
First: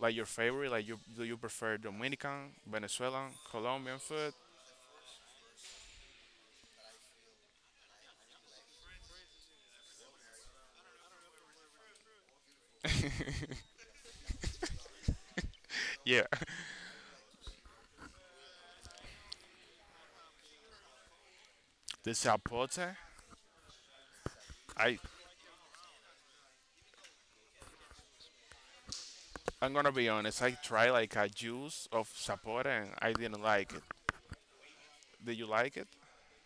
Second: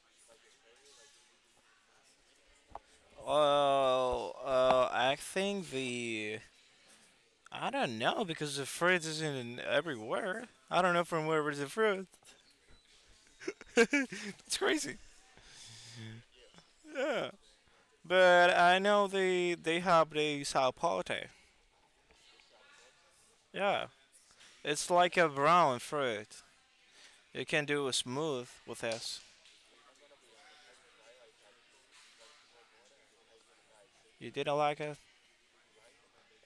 Speaker 2: like your favorite. Like, you, do you prefer Dominican, Venezuelan, Colombian
Speaker 1: Oh,
Speaker 2: food?
Speaker 1: I don't know because the fruit isn't in everywhere. I don't know from where is the fruit. It's crazy.
Speaker 2: Yeah,
Speaker 1: Yeah. But I know they have the sapote.
Speaker 2: the zapote.
Speaker 1: Yeah. It's
Speaker 2: I
Speaker 1: like a brown fruit. You can do a smooth with this.
Speaker 2: I'm gonna be honest. I tried like a juice of zapote and I didn't like it.
Speaker 1: You didn't like it
Speaker 2: Did you like it?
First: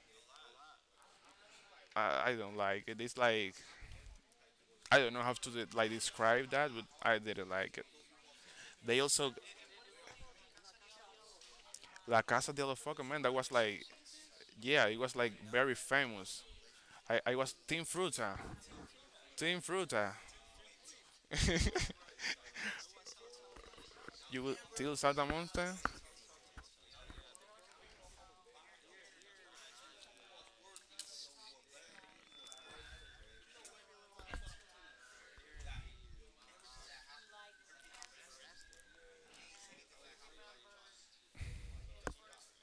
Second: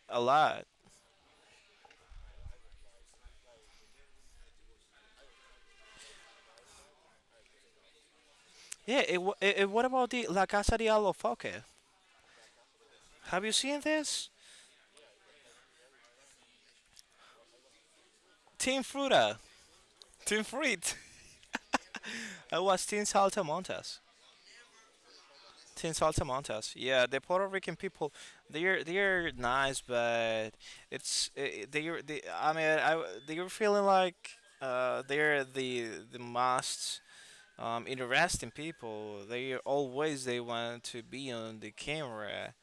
Speaker 1: a lot.
Speaker 2: I don't like it. It's like I don't know how to de- like describe that, but I didn't like it. They
Speaker 1: Yeah. It, wa-
Speaker 2: also
Speaker 1: it, it what about the La Casa de Alofoque?
Speaker 2: La Casa de la Foca, man. That
Speaker 1: Have
Speaker 2: was
Speaker 1: you seen
Speaker 2: like
Speaker 1: this?
Speaker 2: yeah, it was like very famous. I was Team Fruta,
Speaker 1: Team Fruta.
Speaker 2: Team Fruta.
Speaker 1: Team Fruit. I was Team Saltamontes.
Speaker 2: You will till Santa Monta.
Speaker 1: Since Altamontes, yeah, the Puerto Rican people, they're nice, but it's eh, they're they. I mean, I they're feeling like they're the most interesting people. They want to be on the camera,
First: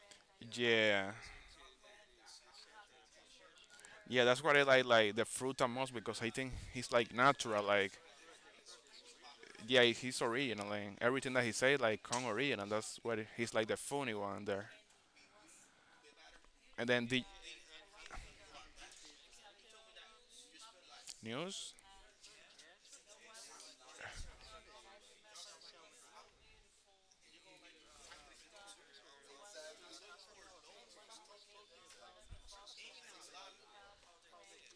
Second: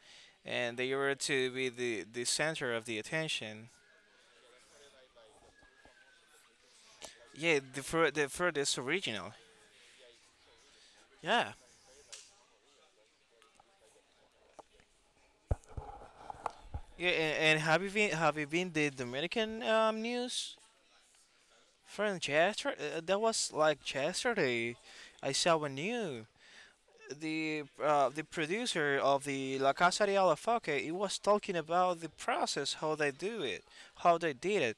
Speaker 1: and they
Speaker 2: Yeah,
Speaker 1: were to be the center of the attention.
Speaker 2: yeah. That's what I like the Fruta most because I think he's like
Speaker 1: Yeah,
Speaker 2: natural. Like
Speaker 1: the for this original.
Speaker 2: yeah, he's original and everything that he
Speaker 1: Yeah,
Speaker 2: say like come original. That's what he's like the funny one there. And then
Speaker 1: yeah,
Speaker 2: the
Speaker 1: and have you been the Dominican news?
Speaker 2: news.
Speaker 1: Friend, Chester, that was like yesterday. I saw a new the producer of the La Casa de Alafoque. He was talking about the process, how they do it, how they did it,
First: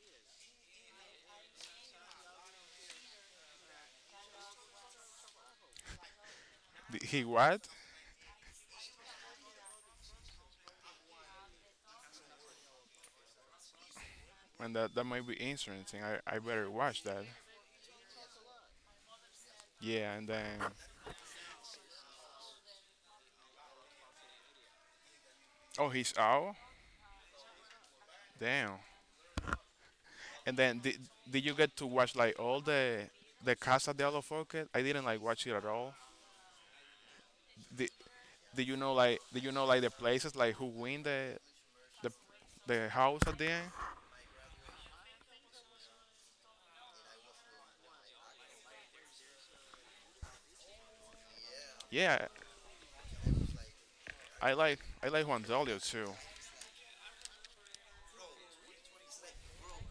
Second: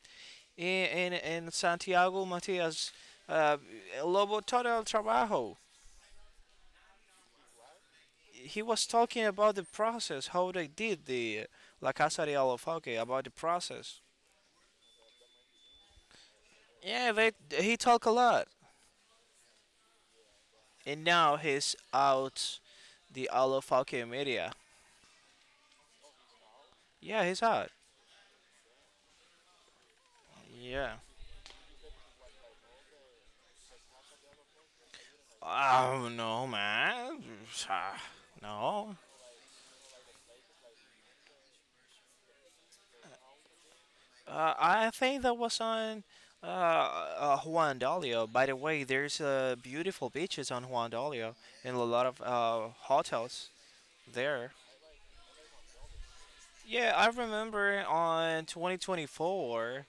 Speaker 1: and Santiago Matias uh, Lobo Todo el Trabajo.
Speaker 2: The, he what?
Speaker 1: He was talking about the process, how they did the La Casa de Alafoque, about the process.
Speaker 2: And that that might be interesting. I better watch
Speaker 1: Yeah,
Speaker 2: that.
Speaker 1: they, he talked a lot,
Speaker 2: Yeah, and then
Speaker 1: and now he's out the Alafoque media.
Speaker 2: oh, he's out.
Speaker 1: Yeah, he's hot.
Speaker 2: Damn. And then
Speaker 1: Yeah.
Speaker 2: did you get to watch like all the Casa de Alofoque? I didn't like watch it at all.
Speaker 1: Oh no, man.
Speaker 2: Did
Speaker 1: Ah,
Speaker 2: did you know
Speaker 1: no.
Speaker 2: like did you know like the places like who win the the house at the end?
Speaker 1: I think that was on Juan Dolio. By the way, there's beautiful beaches on Juan Dolio and a lot of
Speaker 2: Yeah,
Speaker 1: hotels there.
Speaker 2: I like Juan Dolio too.
Speaker 1: Yeah, I remember on 2024,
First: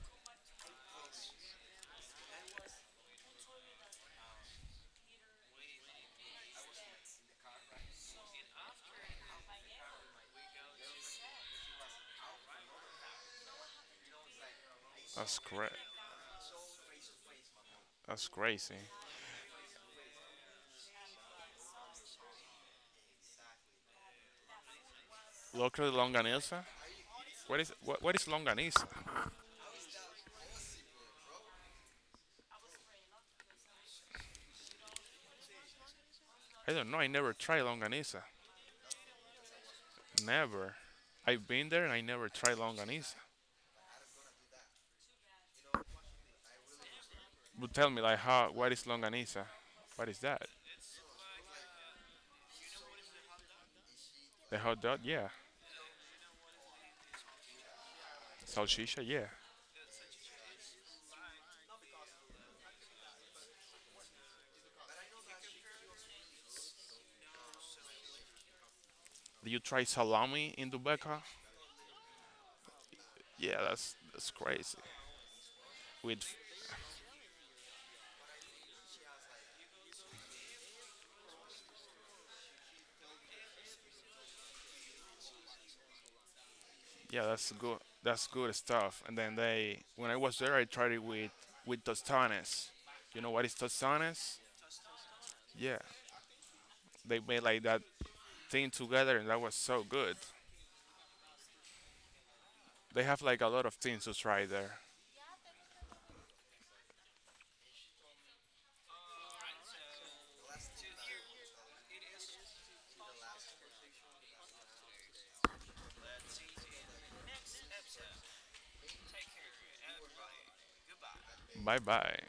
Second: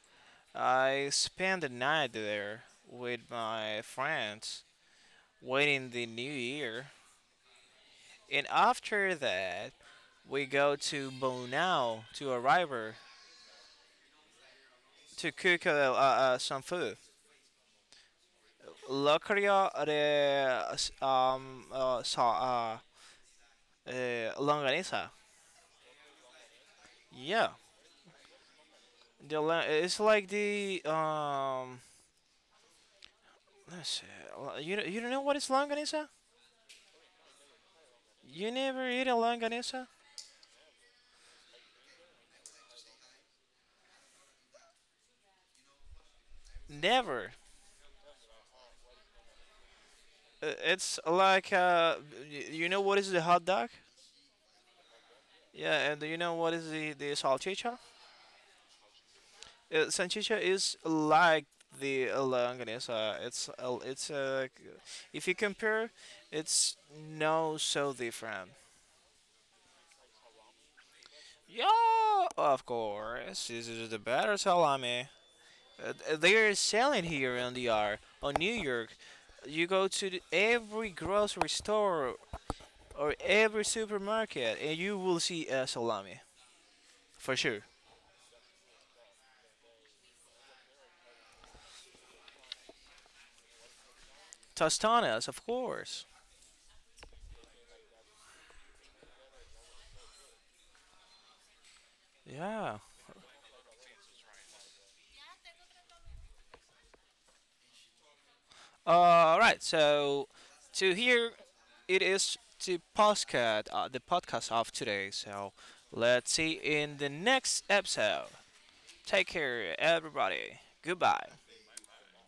Speaker 1: I spent the night there with my friends waiting the new year. And after that, we go to Bonao to a river
Speaker 2: That's
Speaker 1: tycker
Speaker 2: great.
Speaker 1: jag som förr.
Speaker 2: That's crazy.
Speaker 1: Lökarja, det um, uh, sa, longanisa.
Speaker 2: Local longanisa.
Speaker 1: Yeah.
Speaker 2: What is what is longanisa?
Speaker 1: The, it's like the, let's see. You don't know what is longanisa?
Speaker 2: I don't know. I never tried longanisa.
Speaker 1: You never eat a longanisa?
Speaker 2: Never. I've been there and I never tried longaniza.
Speaker 1: Never.
Speaker 2: But tell me, like, how? What is longaniza? What is that?
Speaker 1: It's like, you know what is the hot dog?
Speaker 2: The hot dog? Yeah.
Speaker 1: Yeah, and do you know what is the salchicha?
Speaker 2: Salchicha? Yeah.
Speaker 1: Sanchicha is like the longanisa. If you compare, it's no so different.
Speaker 2: Do you try salami in Dubeca?
Speaker 1: Yeah, of course.
Speaker 2: Yeah,
Speaker 1: This is the
Speaker 2: that's
Speaker 1: better
Speaker 2: crazy.
Speaker 1: salami.
Speaker 2: With
Speaker 1: They are selling here in the R on New York. You go to every grocery store or every supermarket, and you will see a salami
Speaker 2: yeah,
Speaker 1: for
Speaker 2: that's
Speaker 1: sure.
Speaker 2: good. That's good stuff. And then they, when I was there, I tried it with tostones. You know what is tostones?
Speaker 1: Tostones, of
Speaker 2: Yeah,
Speaker 1: course.
Speaker 2: they made like that thing together, and that was so good.
Speaker 1: Yeah.
Speaker 2: They have like a lot of things to try there.
Speaker 1: All right. So to here it is the podcast of today. So let's see in the next episode. Take care, everybody. Goodbye.
Speaker 2: Bye bye.